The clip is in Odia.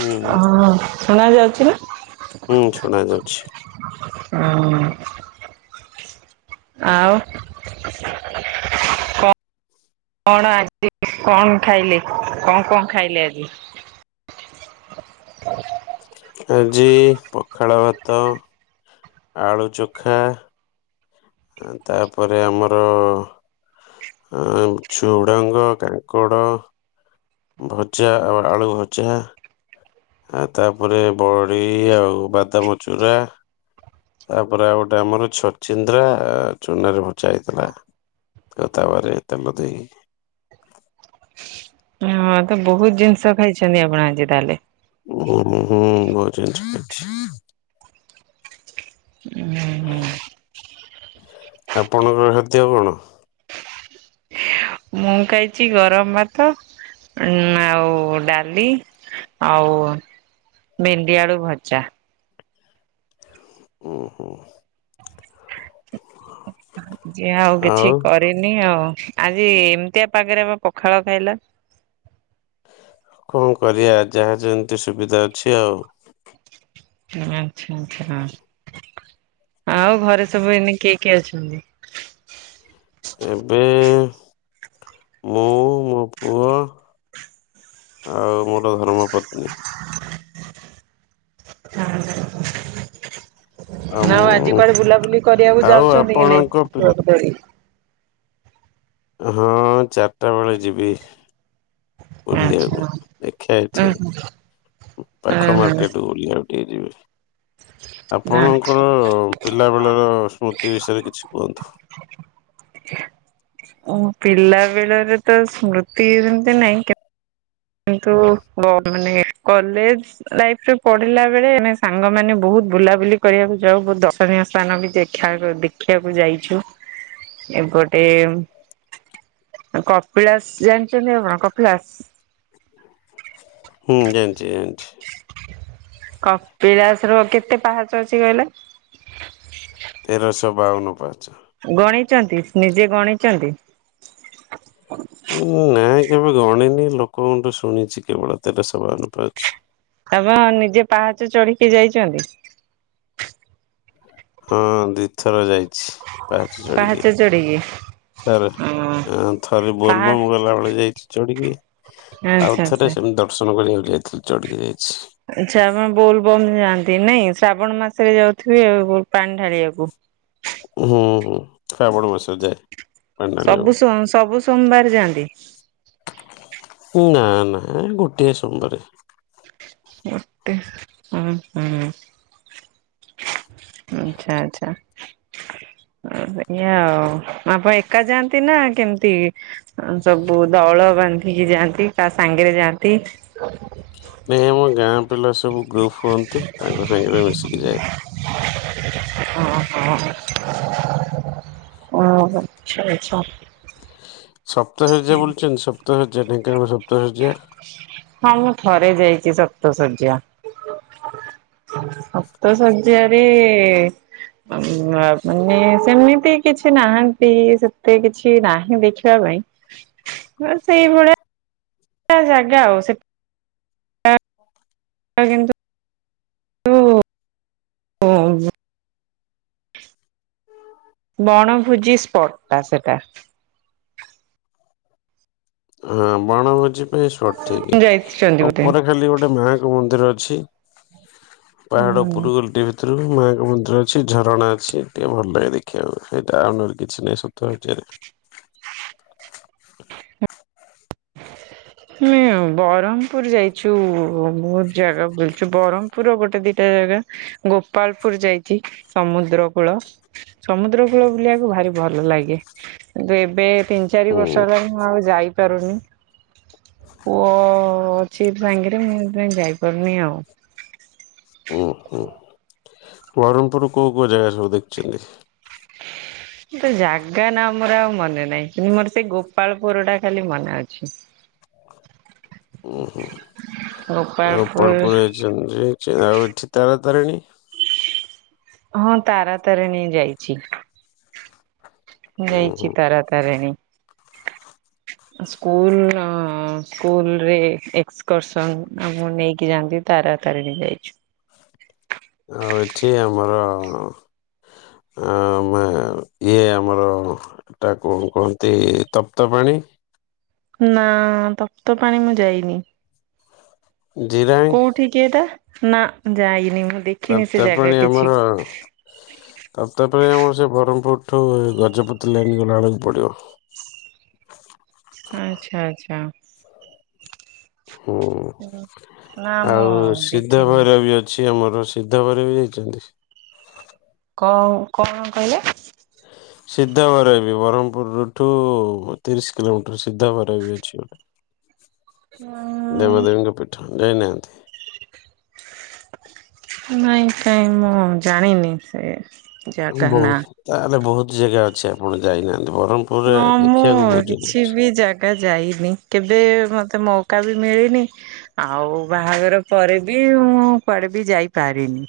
ହୁଁ ହଁ! ଶୁଣା ଯାଉଛି ନା? ହୁଁ! ଶୁଣା ଯାଉଛି। ହ ଆଉ କ କଣ ଆଜି କଣ ଖାଇଲେ, କଣ କଣ ଖାଇଲେ ଆଜି? [inaudible] ଆଜି ପଖାଳ ଭାତ। ଆଳୁ ଚୋଖା। ତା'ପରେ ଆମର ଛୁଡ଼ଙ୍ଗ, କାଙ୍କଡ ଭଜା, ଆଉ ଆଳୁ ଭଜା। ଆ ତା'ପରେ ବଡି ଆଉ ବାଦାମ ଚୁରା। ତା'ପରେ ଆଉ ଗୋଟେ ଆମର ଛଚିନ୍ଦ୍ରା, ଚୁନାରେ ଭଜା ହେଇଥିଲା। ଆଉ ତାୱାରେ ତେଲ ହଁ! ତ ବହୁତ୍ ଜିନିଷ ଖାଇଚନ୍ତି, ଆପଣ ଆଜି ତା'ହେଲେ। ହୁଁ ହୁଁ ବହୁତ ଜିନିଷ ଖାଇଚି। ହୁଁ ହୁଁ ଆପଣଙ୍କ ଖାଦ୍ୟ କ'ଣ? ମୁଁ ଖାଇଚି ଗରମ୍ ଭାତ। ଉଁ ଆଉ ଡାଲି ଆଉ ଭେଣ୍ଡି, ଆଳୁ ଭଜା। ଉଁ ହୁଁ। ଯେ ଆଉ କିଛି କରିନି ଆଉ। ଆଜି ଏମ୍ତିଆ ପାଗେରେ ପଖାଳ ଖାଇଲ? କ'ଣ କରିବା? ଯାହା ଯେମ୍ତି ସୁବିଧା ଅଛି ଆଉ। [inaudible] ଆଉ ଘରେ ସବୁ ଏଇନେ କିଏ କିଏ ଅଛନ୍ତି? ଏବେ ମୁଁ ମୋ ପୁଅ। ଆଉ ମୋର ଧର୍ମପତ୍ନୀ। [inaudible] ଆଉ ଆଜି କୁଆଡେ ବୁଲାବୁଲି କରିବାକୁ ଆଉ ଯାଉଛନ୍ତି କି ନାଇଁ? ଆପଣଙ୍କ ପୁଅ ପିଲା କୁ ହଁ! ଚାରିଟା ବେଳେ ଯିବି। ବୁଲି-କୁ, ଆଚ୍ଛା ଉଁ ଦେଖିଆ ଏଠି ହୁଁ ଉଁ ପାଖ ହୁଁ ମାର୍କେଟ୍ ବୁଲିଆ ଟିକେ ଜିବି। [inaudible] ଆପଣଙ୍କର ଆଚ୍ଛା। ପିଲାବେଳର ସ୍ମୃତି ବିଷୟରେ କିଛି କୁହନ୍ତୁ। ପିଲା ବେଳରେ ତ ସ୍ମୃତି ଯେମିତି ନାଇଁ କେ କିନ୍ତୁ ମାନେ କଲେଜ ଲାଇଫ୍ରେ ପଢିଲା ବେଳେ ଆମ ସାଙ୍ଗମାନେ ବହୁତ ବୁଲାବୁଲି କରିବାକୁ ଯାଉ ବହୁତ ଦର୍ଶନୀୟ ସ୍ଥାନ ବି ଦେଖ ଦେଖିବାକୁ ଯାଇଛୁ। ଏପଟେ କପିଳାସ ଜାଣିଛନ୍ତି ଆପଣ କପିଳାସ ହୁଁ ଜାଣିଚି ଜାଣିଚି କପିଳାସର କେତେ ପାହାଚ ଅଛି କହିଲେ? ତେର ସହ ବାଉନ ପାହାଚ। ଗଣିଚନ୍ତି ନିଜେ ଗଣିଚନ୍ତି? ନା କେବେ ଗଣିନି ଲୋକଙ୍କୁଠୁ ଶୁଣିଛି କେବଳ ତେର ସହ ବାଉନ ପାହାଚ। [unintelligible] ନିଜେ ପାହାଚ ଚଢିକି ଯାଇଚନ୍ତି? ହଁ ଦିଥର ଯାଇଚି। ପାହାଚ ଚଢ଼ିକି ଥରେ ଉଁ ଥରେ ପାହା ବୋଲବମ ଗଲାବେଳେ ଯାଇଚି ଚଢିକି ଆଚ୍ଛା ଆଉଥରେ ଆଚ୍ଛା। ସେମତି ଦର୍ଶନ କରିବାକୁ ଯାଇଥିଲି ଚଢିକି ଯାଇି ଆଛା ଆପଣ ବୋଲବମ୍ ଯାଆନ୍ତି? [unintelligible] ଶ୍ରାବଣ ମାସରେ ଯାଉଥିବେ ଆଉ ପାଣି ଢାଳିବାକୁ। ହୁଁ ହୁଁ ଶ୍ରାବଣ ମାସରେ ଯାଏ ପାଣ୍ଡାଳି ସବୁ ବାବୁ। ସୋମ୍ ସବୁ ସୋମବାର ଯାଆନ୍ତି? ନା ନା ଗୋଟିଏ ସୋମବାରେ। ମୋଟେ ହୁଁ ହୁଁ। ଆଚ୍ଛା ଆଚ୍ଛା। ଏଇା ଆଉ ଆପଣ ଏକା ଯାଆନ୍ତି ନା କେମିତି ସବୁ ଦଳ ବାନ୍ଧିକି ଯାଆନ୍ତି କା ସାଙ୍ଗରେ ଯାଆନ୍ତି? ନାଇଁ ଆମ ଗାଁ ପିଲା ସବୁ ଗ୍ରୁପ ହୁଅନ୍ତି ତାଙ୍କ ସାଙ୍ଗରେ ମିଶିକି ଯାଏ। ହ। [unintelligible] ଓଁ ଆଛା ଆଛା। ସପ୍ତଶଯ୍ୟା ବୁଲିଛନ୍ତି ସପ୍ତଶଯ୍ୟା ଢେଙ୍କାନାଳ ସପ୍ତଶଯ୍ୟା। ହଁ ମୁଁ ଥରେ ଯାଇଛି ସପ୍ତଶଯ୍ୟା। ସପ୍ତଶଯ୍ୟାରେ ମାନେ ସେମିତି କିଛି ନାହାନ୍ତି ସେତେ କିଛି ନାହିଁ ଦେଖିବା ପାଇଁ ସେଇଭଳିଆ ଜାଗା ଆଉ ସେ ତା କିନ୍ତୁ। ହଁ। ବଣଭୋଜି ସ୍ପଟ ଟା ସେଟା। ହଁ ବଣଭୋଜି ପାଇଁ ସଠିକ ଯାଇଛନ୍ତି ଆଉ ବୋଧେ ଉପରେ ଖାଲି ଗୋଟେ ମାଙ୍କ ମନ୍ଦିର ଅ ଛି ପାହାଡ ଉପୁୁର ଗଲଟି ଭିତରେ। ମାଙ୍କ ମନ୍ଦିର ଅଛି ଝରଣା ଅଛି ଟିକେ ଭଲ ଲାଗେ ଦେଖିବାକୁ ସେଇଟା ଆଉ କିଛି ନାହିଁ ସପ୍ତଶଯ୍ୟା ରେ। [inaudible] ହଁ ବ୍ରହ୍ମପୁର ଯାଇଛୁ ବହୁତ ଜାଗା ବୁଲଛୁ ବ୍ରହ୍ମପୁର ଗୋଟେ ଦିଟା ଜାଗା ଗୋପାଳପୁର ଯାଇଛି ସମୁଦ୍ର କୂଳ ସମୁଦ୍ର କୂଳ ବୁଲିବାକୁ ଭାରି ଭଲ ଲାଗେ କିନ୍ତୁ ଏବେ ତିନି ଚାରି ହୁଁ ବର୍ଷ ହେଲାଣି ମୁଁ ଆଉ ଯାଇପାରୁନି। ପୁଅ ଅଛିି ସାଙ୍ଗରେ ମୁଁ କାଇଁ ଯାଇପାରୁନି ଆଉ। ବହରମପୁର କୋଉ କୋଉ ଜାଗା ସବୁ ଦେଖିଛନ୍ତି। ତ ଜାଗା ନା ମୋର ଆଉ ମନେ ନାହିଁ କିନ୍ତୁ ମୋର ସେଇ ଗୋପାଳପୁର ଟା ଖାଲି ମନେ ଅଛି। [inaudible] ଓ ହଁ ଆଉ ଗୋପାଳପୁର କୁଆଡେ କୁଆଡେ ଯାଇଛନ୍ତି? ଆଉ ଏଠି ତାରା ତାରଣୀ? ହଁ ତାରା ତାରିଣି ଯାଇଚି। ମୁଁ ଉଁ ହୁଁ ଯାଇଚି ତାରା ତାରିଣୀ। ସ୍କୁଲର ସ୍କୁଲରେ ଏକ୍ସକର୍ସନ ଆମକୁ ନେଇକି ଯାଆନ୍ତି। ତାରା ତାରାଣୀ ଯାଇଚୁ। ହଁ। ଆ ମା ଇଏ ଆମର ଏଟା କଣ କୁହନ୍ତି ତପ୍ତ ପାଣି। ନାଁ ତପ୍ତ ପାଣି ମୁଁ ଯାଇନି। ଜିରାଙ୍ଗ କୋଉଠିକି ଏଟା ନାଁ ଯାଇନି। ମୁଁ ଦେଖିନି ସେ ତପ୍ତ ଜାଗା ପାଣି କିଛି ଆମର ତପ୍ତପାଣି ଆମର ସେ ବ୍ରହ୍ମପୁର ଏଠୁ ଏ ଗଜପତି ଲାଇନ ଗଲା ବେଳକୁ ପଡିବ। ଆଚ୍ଛା ଆଚ୍ଛା। ହୁଁ ନା ମୁଁ ଆଉ ସିଦ୍ଧ ଦେଖିନି। ଭୈରବି ଅଛି। ଏଇ ଆମର ସିଦ୍ଧ ଭୈରବୀ ବି ଯାଇଚନ୍ତି? କଣ କଣ କହିଲେ? ସିଦ୍ଧଭୈରବୀ ବ୍ରହ୍ମପୁରରୁୁଠୁ ତିରିଶ କିଲୋମିଟର ସିଦ୍ଧ ଭୈରବୀ ଅଛି ଗୋଟେ। ଆଁ ଯାଇ ନାହାନ୍ତି। ନାଇଁ କାଇଁ ମୁଁ ଜାଣିନି ସେ ଜାଗା ନା। ବୋହୁତ ତାହେଲେ ବୋହୁତ ଜେଗା ଅଛି ଆପଣ ଯାଇନାହାନ୍ତି। ବ୍ରହ୍ମପୁରରେ ହଁ ମୁଁ ଦେଖିବାକୁ ବହୁତ ଜାଗା କିଛି ବି ଜାଗା ଯାଇନି କେବେ ମତେ ମୋ ଉକା ବି ମିଳିନି ଆଉ ବାହାଘର ପରେ ବି ମୁଁ କୁଆଡେ ବି ଯାଇପାରିନି।